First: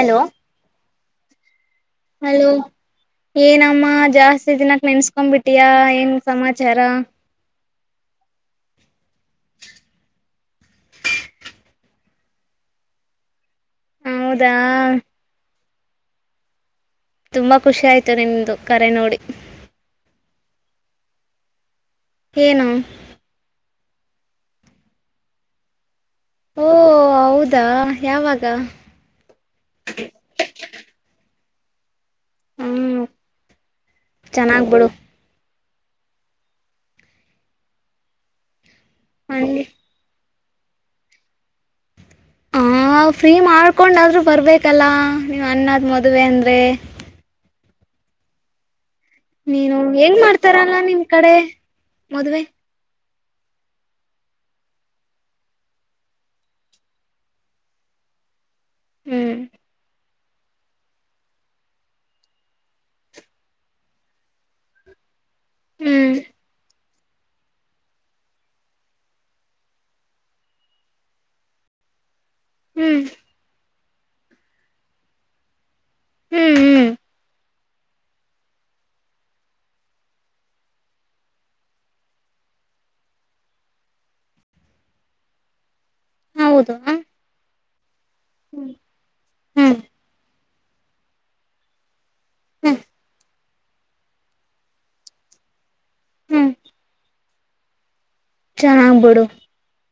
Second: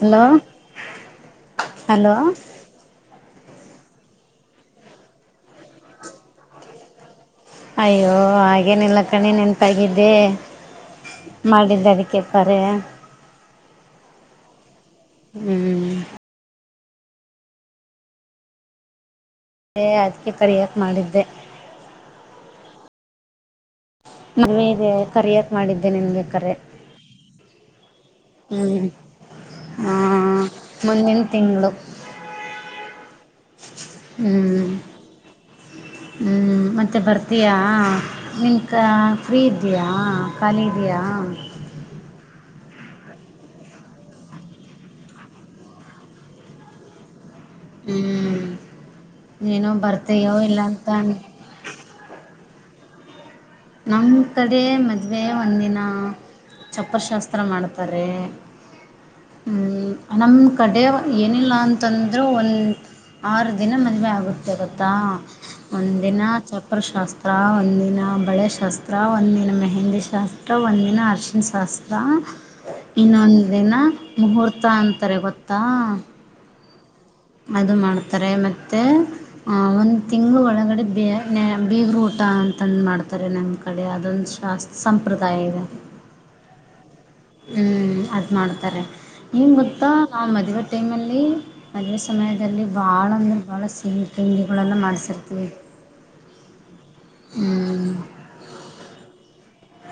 Hello hello ಏನಮ್ಮ ಜಾಸ್ತಿ ದಿನಾಕ್ ನೆನ್ಸ್ಕೊಬಿಟಿಯಾ ಏನ್ ಸಮಾಚಾರ ಅಯ್ಯೋ ಹಾಗೇ ನಿಲ್ಲಕ್ಕಣೆ ನೆನ್ಪಾಗಿದ್ದೆ ಮಾಡಿದ್ದ ಅದಕ್ಕೆ ಪಾರೆ ಹೌದಾ ಹ್ಮ್ ತುಂಬಾ ಖುಷಿ ಆಯ್ತು ನಿಮ್ದು ಕರೆ ನೋಡಿ ಏ.. ಅದಕ್ಕೆೆ ಕರಿಯಾಕ್ ಮಾಡಿದ್ದೆ ಏನು ಮನೆಗೆ ಕರಿಯಕ್ ಮಾಡಿದ್ದೇ ನಿನ್ಗೆ ಕರೆ. ಓ ಹೌದಾ ಯಾವಾಗ ಹ್ಮ. ಆ ಮೊನ್ನೆ ತಿಂಗಳು ಹ್ಮ್ ಚೆನ್ನಾಗ್ ಹ್ಮ್ ಬಿಡು ಹ್ಮ್ ಮತ್ತೆ ಬರ್ತೀಯಾ? ನಿನ್ ಕ ಫ್ರೀ ಹಂಗೆ ಇದೆಯಾ? ಖಾಲಿ ಇದೆಯಾ? ಹ ಫ್ರೀ ಮಾಡ್ಕೊಂಡಾದ್ರರು ಬರ್ಬೇಕಲ್ಲಾ, ನೀವ್ ಅನ್ನದ್ ಮದುವೆ ಅಂದ್ರೆ ಹ್ಮ್ ಏನೋ ನೀನು ಹೆಂಗ ಬರ್ತೀಯೋ ಇಲ್ಲ ಮಾಡ್ತಾರಲ್ವಾ, ಅಂತ ನಿಮ್ ಕಡೆ ಮದ್ವೆ ನಮ್ಮ ಕಡೆ ಮದುವೆ, ಒಂದಿನ ಚಪ್ಪರಶಾಸ್ತ್ರ ಮಾಡ್ತಾರೆ ಹ್ಮ್ ನಮ್ಮ ಕಡೆ ಏನಿಲ್ಲ ಅಂತಂದ್ರೆ ಒಂದು ಆರು ದಿನ ಮದುವೆ ಆಗುತ್ತೆ ಗತ್ತಾ ಹ್ಮ್ ಒಂದಿನ ಚಪ್ಪರ್ ಶಾಸ್ತ್ರ ಹತ್ರ ಒಂದಿನ ಬಳೆ ಶಾಸ್ತ್ರ ಒಂದಿನ ಮೆಹಂದಿ ಶಾಸ್ತ್ರ ಒಂದಿನ ಅರ್ಶಿನ್ ಶಾಸ್ತ್ರ ಹ್ಮ್ ಇನ್ನೊಂದಿನ ಮುಹೂರ್ತ ಅಂತಾರೆ ಗೊತ್ತಾ ಹ್ಮ್ ಹ್ಮ್ ಅದು ಮಾಡ್ತಾರೆ ಮತ್ತೆ ಒಂದು ತಿಂಳ ಒಳಗಡೆ ಬೀಗರು ಊಟ ಅಂತಂದು ಮಾಡ್ತಾರೆ ನಮ್ಮ ಕಡೆ ಅದೊಂದು ಶಾಸ್ತ್ರ ಸಂಪ್ರದಾಯ ಇದೆ ಹ ಹೌದು ಹ್ಮ್ ಅದ್ ಹ್ಮ್ ಮಾಡ್ತಾರೆ. ಏನ್ ಹ್ಮ್ ಗೊತ್ತಾ ನಾವ್ ಮದುವೆ ಟೈಮಲ್ಲಿ, ಅದೆಷ್ಟ್ ಸಮಯದಲ್ಲಿ ಹ್ಮ್ ಬಹಳ ಬಹಳ ಸಿಹಿ ತಿಂಡಿಗಳೆಲ್ಲ ಮಾಡಿಸಿರ್ತೀವಿ ಹ್ಮ್ ಹ್ಮ್ ಚೆನ್ನಾಗ್ ಬಿಡು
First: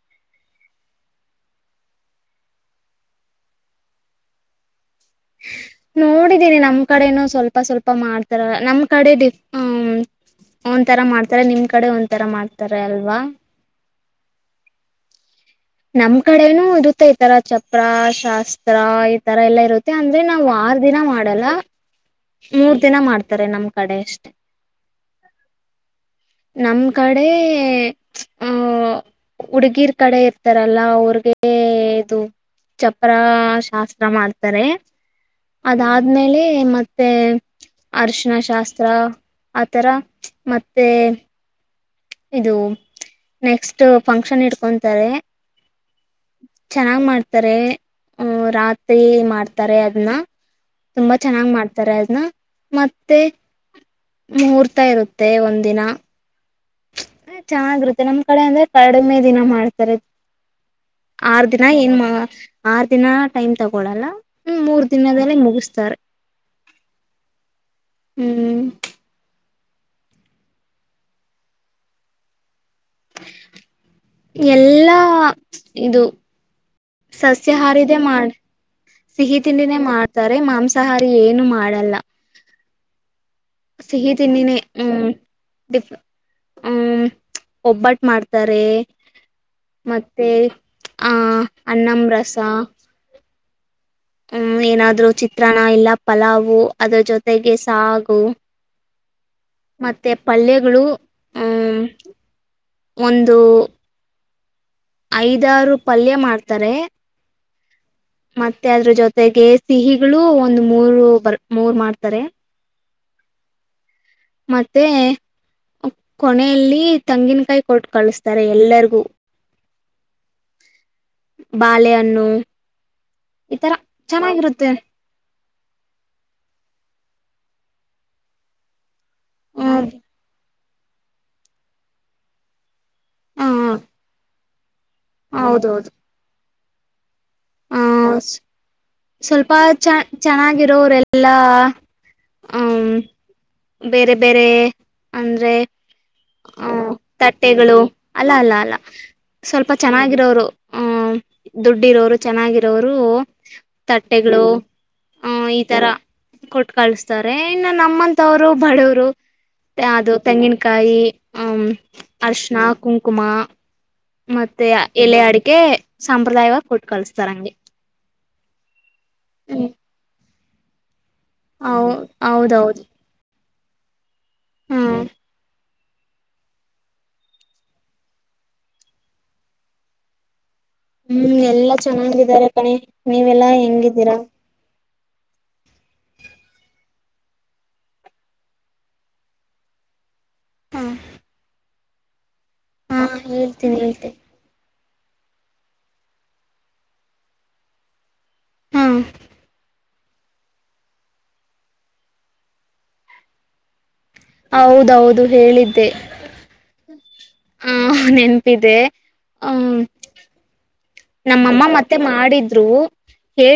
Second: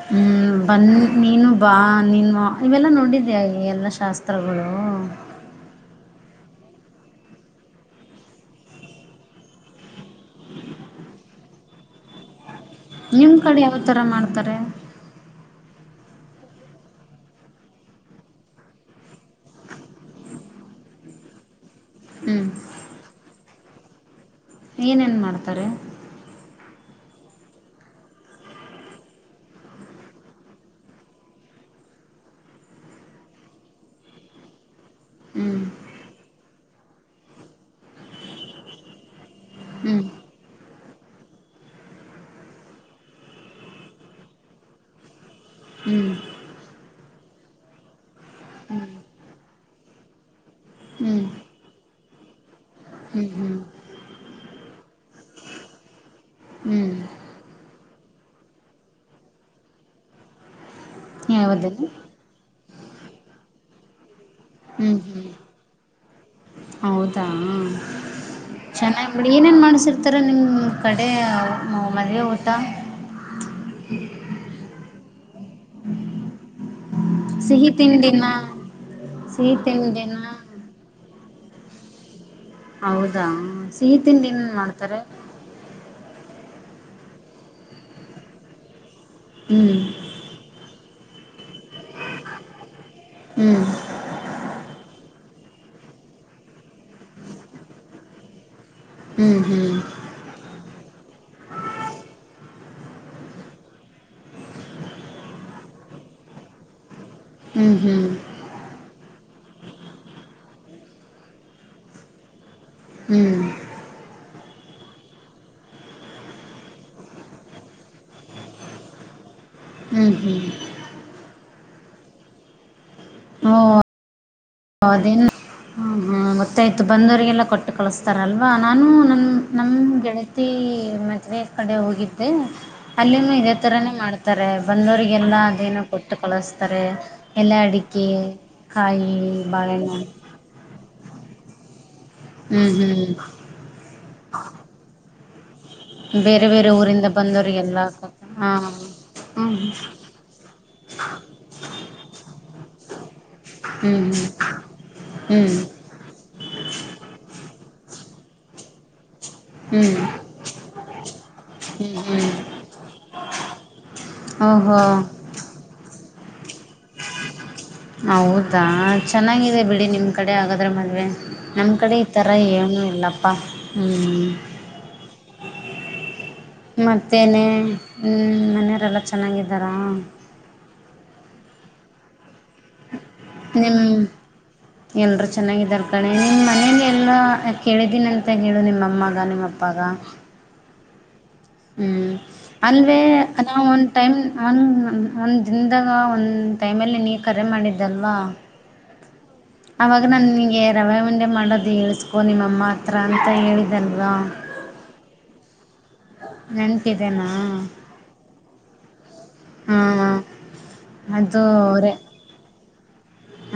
ಹ್ಮ್ ಬನ್ನಿ, ನೀನು ಬಾ, ನೀನು ಇವೆಲ್ಲ ನೋಡಿದ್ಯಾಯ ಎಲ್ಲ ಶಾಸ್ತ್ರಗಳು? ನೋಡಿದ್ದೀನಿ ನಮ್ ಕಡೆನೂ ಸ್ವಲ್ಪ ಸ್ವಲ್ಪ ಮಾಡ್ತಾರ ನಮ್ ಕಡೆ ಡಿ, ಹ ಒಂಥರಾ ಮಾಡ್ತಾರ, ನಿಮ್ ಕಡೆ ಒಂಥರ ಮಾಡ್ತ ತರೆ ಅಲ್ವಾ ನಿಮ್ಮ ಕಡೆ ಯಾವ ಥರ ಮಾಡ್ತಾರೆ? ನಮ್ ಕಡೆನೂ ಇರುತ್ತೆ ಈತರ ಚಪ್ರ ಶಾಸ್ತ್ರ, ಈತರ ಎಲ್ಲಾ ಇರುತ್ತೆ ಅಂದ್ರೆ ನಾವ್ ಆರು ದಿನ ಮಾಡಲ್ಲ ಹ್ಞೂ ಮೂರ್ ದಿನ ಮಾಡ್ತಾರೆ ನಮ ಕಡೆ ಅಷ್ಟೇ ಏನೇನ್ ಮಾಡ್ತಾರೆ? ನಮ್ ಕಡೆ, ಹ, ಹುಡುಗಿರ್ ಕಡೆ ಇರ್ತಾರಲ್ಲ, ಅವ್ರಗೆ ಇದು ಚಪ್ಪರ ಶಾಸ್ತ್ರ ಮಾಡ್ತಾರೆ. ಹ್ಞೂ ಅದಾದ್ಮೇಲೆ ಮತ್ತೆ ತ್ತೆ ಹರಿಶಿನ ಶಾಸ್ತ್ರ ಆಥರ ಹ್ಞೂ ಮತ್ ತ್ತೆ ಇದು ನೆಕ್ಸ್ಟ್ ಫಂಕ್ಷನ್ ಇಡ್ಕೊಂತಾರೆ ಹ್ಞೂ ಚೆನ್ನಾಗ್ ಮಾಡ್ ತ್ತರ ಹ್ಮ ರಾತ್ರಿ ಹ್ಞೂ ಮಾಡ್ ತರೆ ಅದನ್ನ ಹ್ಞೂ ತುಂಬಾ ಚೆನ್ನಾಗ್ ಮಾಡ್ತಾರೆ ನ ಮತ್ತೆ ಹ್ಞೂ ಹ್ಞೂ ಮುಹೂರ್ತ ಇರುತ್ತೆ ಒಂದಿನ ಹ್ಮ್ ಮತ್ತೆ ನಮ್ ಕಡೆ ಅಂದ್ರೆ ಕಡಿಮೆ ದಿನ ಮಾಡ್ತಾರೆ ಆರ್ ದಿನಾ ಯಾವುದದು ಏನು ಮಾ ಆರ್ ದಿನ ಟೈಮ್ ತಗೊಳಲ್ಲ ಮೂರ್ ಹ್ಮ್ ಹ್ಮ್ ದಿನದಲ್ಲೇ ಮುಗಿಸ್ತಾರೆ ಹೌದಾ ಹ್ಮ್ ಚೆನ್ನಾಗ್ ಬಿಡಿ ಏನೇನ್ ಮಾಡ ಕಾಣಸರ್ತಾರೆ ನಿಮ್ಮ ಕಡೆ ಮದುವೆ ಊಟ ಎಲ್ಲಾ ಇದು ಸಿಹಿ ಸಸ್ಯಹಾರಿದೇ ಮಾಡ ತಿಂಡಿನಾ ಸಿಹಿ ತಿಂಡಿನೇ ಮಾಡ್ತಾರೆ ಮಾಂಸಾಹಾರಿ ಏನು ಮಾಡ ಮಾಡಲ್ಲ ಹೌದ ದಾ ಸಿಹಿ ತಿಂಡಿ ಏನ್ನ್ ತಿಂಡಿನೇ ಮಾಡ್ತಾರೆ. ಹ್ಮ್ ಡಿಫ್ ಹ್ಮ್ ಒಬ್ಬಟ್ಟು ಮಾಡ್ತಾರೆ ಹ್ಞೂ ಮತ್ತೆ ಹ ಅನ್ನಂ ರಸಾ ಹ್ಮ ಹ್ಮ ಏನಾದ್ರು ಚಿತ್ರಾನ್ನ ಇಲ್ಲ ಪಲಾವು ಅದ್ರ ಜೊತೆಗೆ ಸಾಗು. ಹ್ಞೂ ಹ್ಞೂ ಮತ್ತೆ ಪಲ್ಯಗಳು ಹ್ಮ ಒಂದು ಐದಾರು ಪಲ್ಯ ಮಾಡ್ತಾರೆ. ಹ್ಮ್ ಹ್ಮ್ ತೆಗೆ ಸಿಹಿಗಳು ಒಂದ ಮೂರು ಬರ್ ಮೂರ್ ಮಾಡ್ತಾರೆ ಹ್ಮ್ ಮತ್ತೆ ಕೊನೆಯಲ್ಲಿ ತಂಗಿನಕಾಯಿ ಕೊಟ್ಟು ಕಳಸ್ತಾರೆ ಎಲ್ಲರಿಗೂ. ಹ್ಮ್ ಹ್ಮ್ ಬಾಳೆಹಣ್ಣು ಒಂದ್ತಾರ ಚೆನ್ನಾಗಿರು ಹ ದೇನ್ ಹ ಹ ಮತ್ತಾಯ್ತು ಬಂದ ಲ್ಲ ಕೊಟ್ಟು ಕಳಸ್ತಾರಲ್ವಾ ನಾನು ನಮ್ಮ್ ಹ್ಮ ಗೆಳತಿ ಮದ್ವೆ ಕಡೆ ಹೋಗಿದ್ದೆ ಅಲ್ಲಿನು ಇದೇ ಹ ತರಾನೇ ಮಾಡ್ತಾರೆ. ಬಂದೋರಿಗೆಲ್ಲ ಅದೇನು ಹೌದೌದು ಕೊಟ್ಟು ಕಳಿಸ್ತ ತಾರೆ ಎಲ್ಲ ಅಡಿ ಕೆ ಕಾಯಿ ಸ್ವಲ್ ಚ, ಬಾಳೆಹಣ್ಣು ಚೆನ್ನಾಗಿರೋರೆಲ್ಲ ಲ್ಲಾ ಹ್ಮ್ ಹ್ಮ್ ಹ್ಮ ಬೇರೆ ಬೇರೆ ಅಂದ್ರೆ ಬೇರೆ ಬೇರೆ ಹ ಊರಿಂದ ತಟ್ಟೆಗಳು ಬಂದವರಿಗೆಲ್ಲ ಅಲ್ಲ ಹಾ ಅಲ್ಲ ಅಲ್ಲ, ಹ್ಮ್ ಸ್ವಲ್ಪ ಚೆನ್ನಾಗಿರೋರು ಹ ದುಡ್ಡಿರೋರು, ಚೆನ್ನಾಗಿರೋರು ಹ್ಮ್ ಹ್ಮ್ ತಟ್ಟೆಗಳು, ಹ, ಹ್ಮ್ ಈ ತರ ಕೊಟ್ ಕಳಸ್ತಾರೆ. ಇನ್ನ ನಮ್ಮಂತವ್ರು ಬಡವ್ರು ಹ್ಮ್ ಹ್ಮ್ ಅದು ತೆಂಗಿನಕಾಯಿ ಅಂ ಹ್ಮ್ ಹ್ಮ್ ಹರಿಶಿನ ಕುಂಕುಮ ಮತ್ತೆ ಓಹೋ ಎಲೆ ಅಡಿಕೆ ಸಂಪ್ರದಾಯವಾಗ ಕೊಟ್ಟು ಕಳಸ್ತಾರಂಗೆ. ಹೌದಾ ಚೆನ್ನಾಗಿದೆ ಬಿಡಿ ನಿಮ್ ಕಡೆ ಆಗಾದ್ರೆ ಮದುವೆ ನಮ್ ಹೌ ಕಡೆ ಈ ತರ ಏನೂ ಇಲ್ಲಪ್ಪಾ ಹ್ಮ್ ಹ್ಮ ಮತ್ತೇನೇ ಮನೆಯವರೆಲ್ಲ ಚೆನ್ನಾಗಿದ್ದಾರ? ಹ್ಮ್ ಎಲ್ಲಾ ಚೆನ್ನಾಗಿದ್ದಾರೆ ನೀವೆಲ್ಲಾ ನಿಮ್ಮ ಹೆಂಗಿದ್ದೀರಾ? ಎಲ್ಲರೂ ಚೆನ್ನಾಗಿದ್ದಾರೆ ಕಣೆ. ನಿಮ್ಮ ಮನಗೆ ಎಲ್ಲ ಕೇಳಿದ್ದೀನಿ ಅಂತ ಹೇಳು, ನಿಮ್ಮಮ್ಮಾಗ, ನಿಮ್ಮ ಅಪ್ಪಾಗ. ಹಾ ಹ್ಮ್ ಅಲ್ವೇ ಅದ್ನ ಹೇಳ್ತೀನಿ ಒಂದು ಟೈಮ್ ಹೇಳ್ತೀನಿ ನಾನು ಒಂದು ದಿನದಾಗ, ಒಂದು ಟೈಮಲ್ಲಿ ನೀ ಕರೆ ಮಾಡಿದ್ದಲ್ವ ಹಾ ಅವಾಗ ನಾ ನಿನಗೆ ರವೆ ಉಂಡೆ ಮಾಡೋದು ಹೇಳಿಸ್ಕೋ ನಿಮ್ಮಮ್ಮ ಹತ್ರ ಅಂತ ಹೇಳಿದಲ್ವಾ ಹೌದೌದು ಹೇಳಿದ್ದೆ ನೆನ್ಪಿದೆೇನ? ಹ ನೆನಪಿದೆ ಹ್ಮ್ ಹಾ ಅದು ನಮ್ಮಮ್ಮ ಅವರೇ ಮತ್ತೆ ಮಾಡಿದ್ ದ್ರು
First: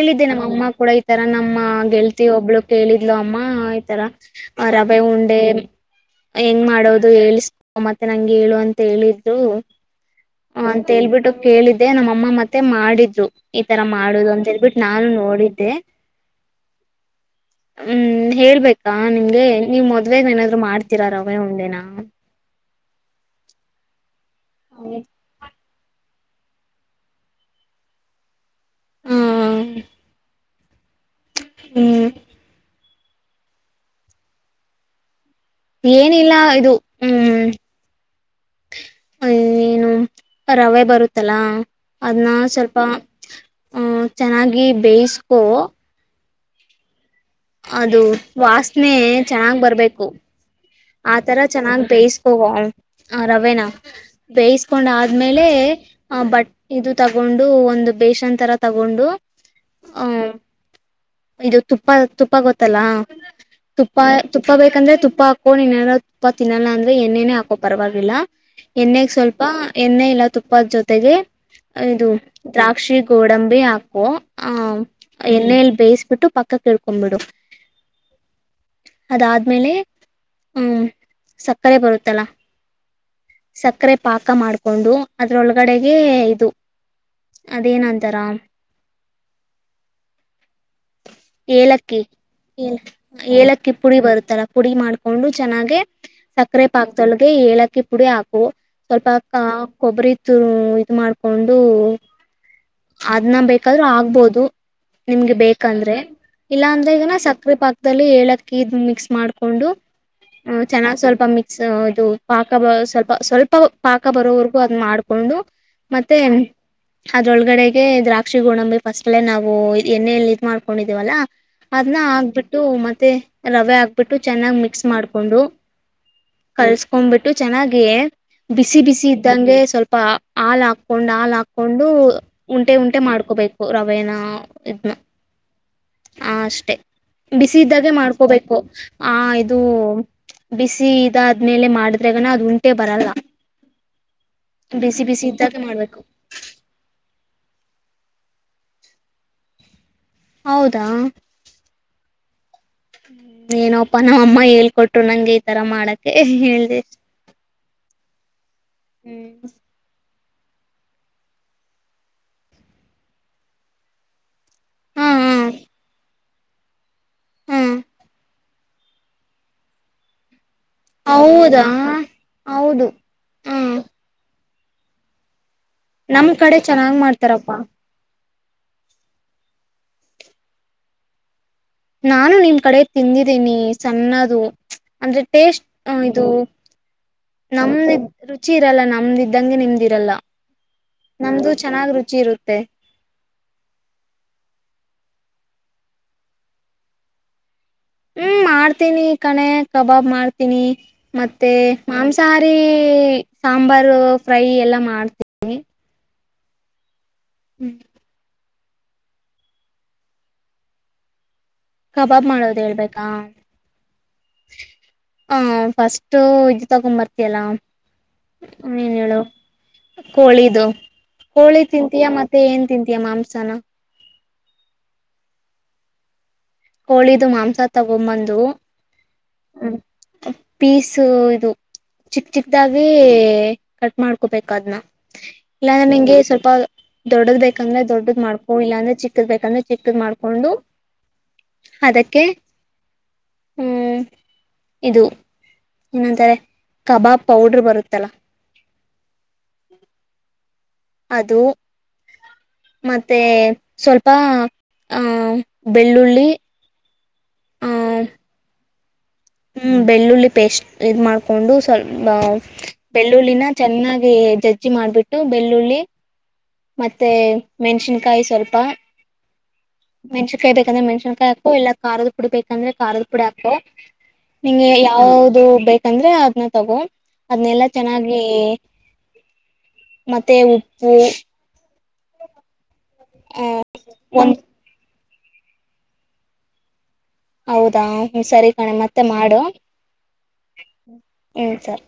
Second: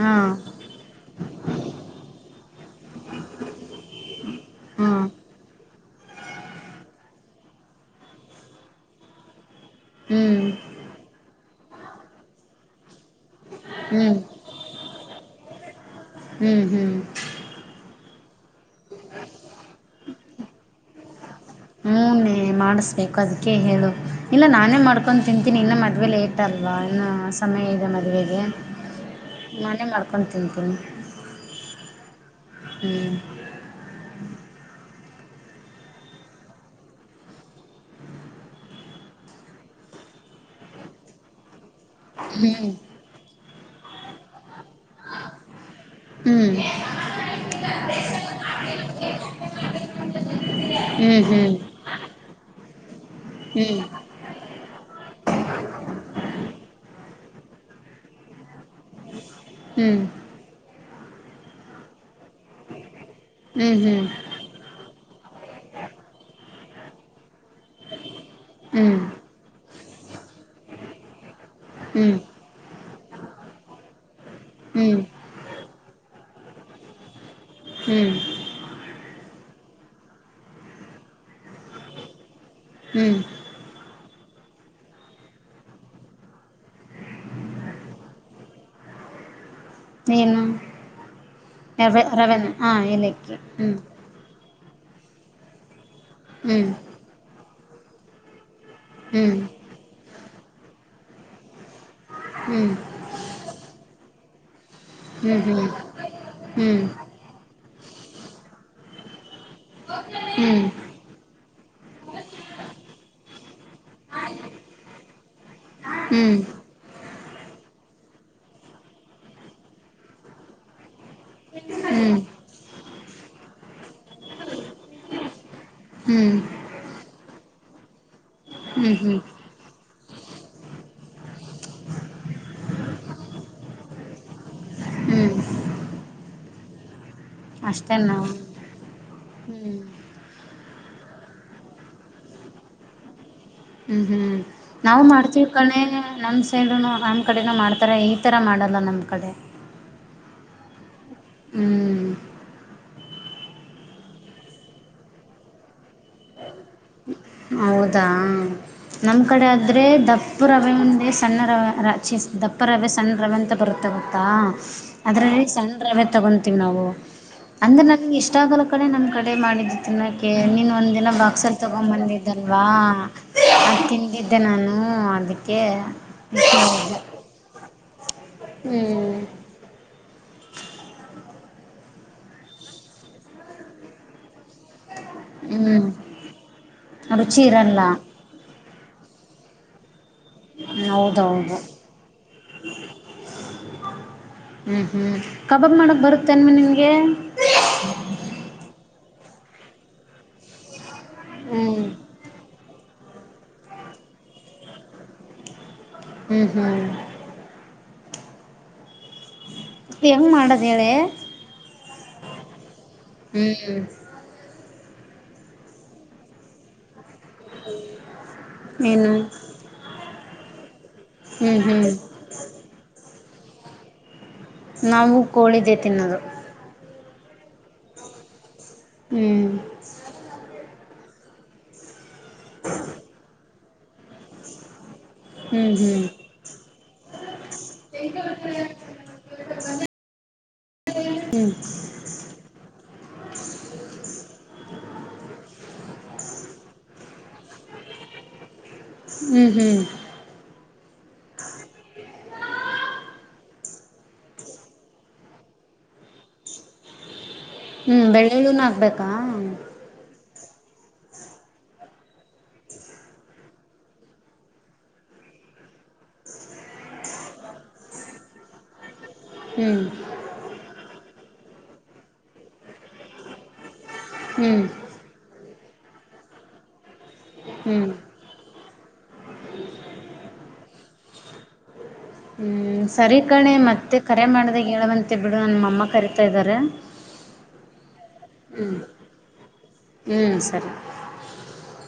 ಹಾ ನಮ್ಮ ಅಮ್ಮಗ್ ಕೂಡ, ಈತರ ನಮ್ಮ ಗೆಳತಿ ಒಬ್ಳು ಕೇಳಿದ್ಲು ಅಮ್ಮ, ಈತರ ಹಾ ರವೆ ಉಂಡೆ ಹೆಂಗ್ ಮಾಡೋದು ಹೇಳಳ್ಸ್ [unintelligible] ಮತ್ತೆ ನಂಗೆ ಹೇಳು ಅಂತ ಹೇಳಿದ್ರು ಹ್ಮ್ ಹ ಅಂತ ಹೇಳ್ಬಿಟ್ಟು ಕೇಳಿದ್ದೆ ನಮ್ಮ ಅಮ್ಮ ಮತ್ತೆ ಮಾಡಿದ್ದ ಈ ತರ ಹ್ಮ್ ಮಾಡುದು ಅಂತ ಹೇಳ್ಬಿಟ್ಟು ನಾನು ನೋಡಿದ್ದ ದೇ [unintelligible] ಹ್ಮ್ ಹ್ಮ್ ಹೇಳ್ಬೇಕು ಹಾ ನಿಮ್ಗೆ ನೀವ ಮದ್ವೆೇಗ್ ಏನಾದ್ರು ಮಾಡ್ತ ಕೆರರ ಆಫ್ [unintelligible] ಹ್ಮನೇ ಮಾಡಸ್ ಬೇಕ ಅದಕ್ಕೆ ಹೇಳು ಇಲ್ಲ ನಾನೇ ಹಾ ಮಾಡ್ಕೊಂಡು ತಿಂತೀನಿ ಇಲ್ಲ ಮತ್ತ ಮದುವೆ ಲೇಟ್ ಅಲ್ವಾ ಇನ್ನುೂ ಸಮಯ ಇದೆ ಮದುವೆಗೆ ನಾನೇ ಮಾಡ್ಕೊತ ಹ ಹ್ಮ್ ಹ್ಮ್ ಏನಿಲ್ಲ ಇದು ಹ್ಮ್ ಅ ಏನು ರವೆ ಬರುತ್ತಲಾ ಅದನ್ನ ಸ್ವಲ್ಪ ಆ ಚೆನ್ನಾಗಿ ಬೇಯಿಸ್ಕೋ ಹ್ಮ್ ಅದು ವಾಸನೆ ಚೆನ್ನಾಗ್ ಬರ್ಬೇಕು ಹ್ಞೂ ಹ್ಞೂ ಆತರ ಹ್ಞೂ ಚೆನ್ನಾಗ್ ಬೇಯಿಸಕೋ ಆ ರವೆನ ಬೇಯಿಸಕೊಂಡ ಆದ್ಮೇಲೆ ಆ ಬಟ್ ಇದು ತಗ ತಗೊಂಡು ಒಂದು ಬೇಷನ್ ತರ ತಗೊಂಡು ಹ್ಞೂ ಹ್ಮ ಇದು ತುಪ್ಪ ತುಪ್ಪ ಗೊತ್ತಲ್ಲಾ ಹ್ಞೂ ಹ್ಞೂ ತುಪ್ಪ ಹ್ಞೂ ತುಪ್ಪ ಬೇಕಂದ್ರೆ ತುಪ್ಪ ಹಾಕೋ ನೀನ್ನನಾರ ತುಪ್ಪ ಇಲ್ಲಾಂದ್ರೆ ಅಂದ್ರೆಏೇ ಪರವಾಗಿಲ್ಲ ಹ್ಞೂ ಎಣ್ಣೆಗ ಸ್ವಲ್ಪ ಎಣ್ಣೆ ಇಲ್ಲ ತುಪ್ಪದ ಜೊತೆ ತೆ [unintelligible] ಇದು ದ್ರಾಕ್ಷಿ ಗೋಡಂಬಿ ಹಾಕೊ ಹ ಹ್ಞೂ ಎಣ್ಣೆಯಲ್ಲಿ ಬೇಯಿಸ ಬಿಟ್ಟು ಪಕ್ಕ ಕೇಳ್ಕೊಬ ಬಿಡು ಹ್ಮ್ ಆ ಮೇಲೆ ಹ್ಮ್ ಸಕ್ಕರೆ ಬರುತ್ತಲ್ಲ ಹ್ಮ್ ಸಕ್ಕರೆ ಪಾಕ ಮಾಡ್ಕೊಂಡು ಅದ್ರೊಳಗಡೆಗೆ ಇದು ಅದೇನಂತಾರ ಏನು ಏಲಕ್ಕಿ ರವೆ ರವೆನ್ ಆ ಏಲ ಇನಕ್ ಏಲಕ್ಕಿ ಹ್ಮ ಪುಡಿ ಬರುತ್ತಲ್ಲ ಪುಡಿ ಮಾಡಿಕೊಂಡು ಚೆನ್ನಾಗೆ ಸಕ್ಕರೆ ಹ್ಞೂ ಪಾಕ್ದೊಳಗೆ ಏಲಕ್ಕಿ ಪುಡಿ ಹಾಕೊ ಹ್ಮ್ ಸ್ವಲ್ಪಕ್ಕಾ ಕೊಬ್ಬರಿ ಇದು ಮಾಡ್ಕೊಂಡು ಅದು ಹ್ಮ್ ಅದ್ನ್ನ ಬೇಕಾದ್ರೂ ಆಗ್ಬೋದು ನಿಮ್ಗೆ ಹ್ಮ್ ಬೇಕಂದ್ರೆ ಹ್ಮ್ ಇಲ್ಲಾ ಹ್ಮ್ ಅಂದ್ರೆ ಈಗನಾ ಸಕ್ರೆ ಪಾಕದಲ್ಲಿ ಏಳಕ ಏಲಕ್ಕಿ ಮಿಕ್ಸ್ ಮಾಡ ಹಾಕೊಂಡು ಹ್ಮ್ ಚೆನ್ನಾಗ್ ಸ್ವಲ್ಪ ಮಿಕ್ಸ್ ಅದು ಪಾ ಪಾಕ ಸ್ವಲ್ಪ ಸ್ವಲ್ಪ ಪಾಕ ಬರೋವರ್ಗೂ ಅದ್ ಮಾಡ್ಕೊಂಡು ಮತ್ತೆ ಹ್ಮ್ ಹ್ಮ್ ಅದ್ರೊಳಗಡೆಗೆ ದ್ರಾಕ್ಷಿ ಗೋಣಂಬಿ ಫಸ್ಟ್ಲ್ಲೇ ನಾವು ಎಣ್ಣೆಲ್ಲಿ ಇದ್ ಮಾಡ್ಕೊಂಡಿದ್ವಿ ಲ್ಲ ಅದನ್ನ ಹಾಕ್ಬಿಟ್ಟು ಮತ್ತೆ ರವೆ ಹಾಕ್ಬಿಟ್ಟು ಚೆನ್ನಾಗಿ್ ಮಿಕ್ಸ್ ಮಾಡಕೊಂಡು ಹ್ಮ್ ಕಲ್ಸ್ಕೊಂಡ್ಬಿಟ್ಟು ಚೆನ್ನಾಗಿ ಬಿಸಿ ಹ್ಮ್ ಬಿಸಿ ಹ್ಮ್ ಇದ್ದಂಗ್ರೆ ಸ್ವಲ್ಪ ಹಾ ಹಾಕೊಂಡು ಹಾಲ್ ಹಾಕ್ ಹಕೊಂಡು ಉಂಟೆ ಉಂಟೆ ಮಾಡ್ಕೋಬೇಕು ರ ರವೇನ ಇ ಹ್ಮ್ ಆ ಅಷ್ ಬಿಸಿ ಇದ್ದಾಗೆ ಅಷ್ಟೇ ನಾವು ಮಾಡ್ಕೋಬೇಕು ಆ ಇದು ಹ್ಮ್ ಬಿಸಿ ಅದಾದ್ಮೇಲೆ ಮಾಡ ಗನ ಅದು ಉಂಟೆ ಬರಲ್ಲ ಹ್ಮ್ ಹ್ಮ್ ನಾವ್ ಬಿಸಿ ಬಿಸಿ ಮಾಡ್ತೀವ್ ಇದ್ದಾಗೆ ಕಣೆ ಮಾಡ್ಬೇಕು ನಮ್ ಸೈಡ್ನು ಆ ಕಡೆನೂ ಮಾಡ್ತಾರೆ ಈ ಥರ ಮಾಡಲ್ಲ ನಮ್ಮ ಕಡೆ ಹೌದಾ ಹ್ಮ್ ಏನಪ್ಪಾ ನಾವ್ ಅಮ್ಮ ಹೇಳ್ಕೊಟ್ರು ನಂಗೆ ಈತರ ಮಾಡಕ್ಕೆ ಹಳ್ ಹೌದಾ ನಮ್ ಹ್ಮ್ ಕಡೆ ಆದ್ರೆ ದಪ್ ದಪ್ಪ ರವೆ ಮುಂದೆ ಸಣ್ಣ ರವೆ ರ ಚಿ ದಪ್ಪ ರವೆ ಸಣ್ಣ ರವೆ ಅಂತ ಬರುತ್ತ ಗತ್ತಾ ಹಾ ಹಾ ಅದರಲ್ಲಿ ಸಣ್ಣ ರವೆ ತಗೊಂತೀವಿ ನಾವು ಹಾ ಅಂದ ನಿಗೆ ಇಷ್ಟ [unintelligible] ಎಷ್ಟಾಗಲ ಕಡೆ ನಮ್ ಕಡೆ ಮಾಡಿದ್ದು ತಿನ್ನೋಕೆ ನೀನು ಒಂದೀನ ಬಾಕ್ಸ್ ಅಲ್ಲಿ [unintelligible] ಹೌದಾ ತಗೊಂಬಂದಿದ್ದಲ್ವಾ ಹೌದು ಹ್ಮ ತಿಂದಿದ್ದ ಮ ನಾನು ಅದಿಕ್ಕೆ ನಮ್ ಕಡೆ ಚೆನ್ನಾಗ್ ಮಾಡ್ತಾರಪ್ಪಾ ಹ್ಮ್ ನಾನು ನಿಮ್ ಕಡೆ ತಿಂದಿದ್ದೀನಿ ಸಣ್ಣದು ಅಂದ್ರೆ ಟೇಸ್ಟ್ ಹ್ಞೂ ಇದು ರುಚಿ ಇರಲ್ಲ ನಮ್ದ ರುಚಿ [unintelligible] ರಲ್ಲ ನಮ್ದಂಗೆ ನಿಮ್ದಿರಲ್ಲ ನಮ್ದು ಹೌದೌದು ಚೆನ್ನಾಗ್ ರುಚಿ ಇರುತ್ತೆ ಹ್ಮ್ ಕಬಾಬ್ ಮಾಡಕ್ಕೆ ಬರುತ್ತೆನ್ ಮ ನಿನಗೆ ಹ್ಮ್ ಮಾಡ್ತೀನಿ ಕಣೆ ಕಬಾಬ್ ಮಾಡ್ತೀನಿ ಮತ್ತೆ ಹ್ಞೂ ಮಾಂಸಾಹಾರಿ ಸಾಂಬಾರು ಫ್ರೈ ಎಲ್ಲ ಮಾಡ್ತೀನಿ ಹ್ಮ್ ಹ್ಮ್ ಹ್ಮ್ ಹೆಂಗ್ ಮಾಡದ ಹೇಳೆ ಕಬಾಬ್ ಮಾಡೋದ ಹೇಳ್ಬೇಕು ಹ್ಮ್ [inaudible] ಹ ಫಸ್ಟ್ ಇದು ತಗೊಂಬರ್ತ ಲ್ಲ [inaudible] ಮನು ಏನು ಹೇಳ [inaudible] ಕೋಳಿದು ಹ್ಮ್ ಹೋಳಿ ಹ್ಮ್ ತಿಂತಿಯಾ ಮತ್ತೆ ಏನ್ ತಿಂತೀಯಾ ಮಾಂಸ ಚಲ [unintelligible] ನಾವು ಕೋಳಿದೆೆ ತಿನ್ನೋದು ಕೋಳಿದು ಮಾಂಸ ತಗೊಂಬಂದು ಹ್ಮ್ ಹ್ಮ ಪೀಸ್ ಸೂದು ಚಿಕ್ ಚಿಕ್ದಾವ ಕಟ್ ಮಾಡ್ಕೊಬೇಕ ಅದ್ನ ಹ್ಮ್ ಇಲ್ಲಾಂದ್ರೆ ಹ್ಮ್ ನಿಂಗೆ ಸ್ವಲ್ಪ ದೊಡ್ಡದ ಬೇಕಂದ್ರೆ ದೊಡ್ಡದ್ ಮಾಡ್ಕೊ ಇಲ್ಲಾಂದ್ರೆ ಚಿಕ್ಕದ ಬೇಕಂದ್ರೆ ಚಿಕ್ಕದ್ ಮಾಡ್ಕೊಂಡು ಹ್ಮ್ [inaudible] ಅದಕ್ಕೆ ಹ್ಮ್ ಇದು ಏನಂತಾರೆ ಕಬಾಬ್ ಪೌಡರ್ ಬರುತ್ತಲ್ಲ ಹ್ಮ್ ಹ್ಮ್ ಅದು ಮತ್ತೆ ಸ್ವಲ್ಪ ಆಹ್ ಬೆಳ್ಳುಳ್ಳಿ ಆ ಹ್ಮ್ ಬೆಳ್ಳುಳ್ಳುನು ಹಾಕಬೇಕ್ ಹಾ ಹ್ಮ್ ಬೆಳ್ಳುಳ್ಳಿ ಪೇಸ್ಟ್ ಇದ ಮಾಡ್ಕೊಂಡು ಸ್ವಲ್ ಬೆಳ್ಳುಳ್ಳಿನ ಚೆನ್ನಾಗಿ ಜಜ್ಜಿ ಮಾಡಿಬಿಟ್ಟು ಬೆಳ್ಳುಳ್ಳಿ ಮತ್ತೆ ಮೆಣಸಿನಕಾಯಿ ಸ್ವಲ್ಪ ಹ್ಮ್ ಮೆಣಸಿನಕಾಯಿ ಬೇಕಂದ್ರ ಮೆಣಸಿನಕಾಯಿ ಹಾಕು ಇಲ್ಲಾ ಖಾರದ ಪುಡಿ ಬೇಕ ಅಂದ್ರೆ ಖಾರದ ಪುಡಿ ಹಾಕೋ ಹ್ಮ್ ನಿಂಗೆ ಯಾವುದ ಬೇಕು ತಂದ್ರೆ ಅದನ ತಗೋ ಅದನ ಎಲ್ಲಾ ಹ್ಮ್ ಚೆನ್ನಾಗಿ ಮತ್ತೆ ಉಪ್ಪು ಹ್ಮ್ ಸರಿ ಕಣೆ ಮತ್ತೆ ಕರೆ ಒಂದ್ ಮಾಡಿದಾಗ ಹೇಳುವಂತೆ ಮತ್ತೆ ಬಿಡು ನನ್ನ ಮಮ್ಮ ಕರಿತಾ ಇದಾರೆ ಹೌದಾ ಹೂ ಸರಿ ಕಣೆ ಮತ್ತೆ ಮಾಡು ಹ್ಞೂ ಸರಿ ಹೂ ಸರಿ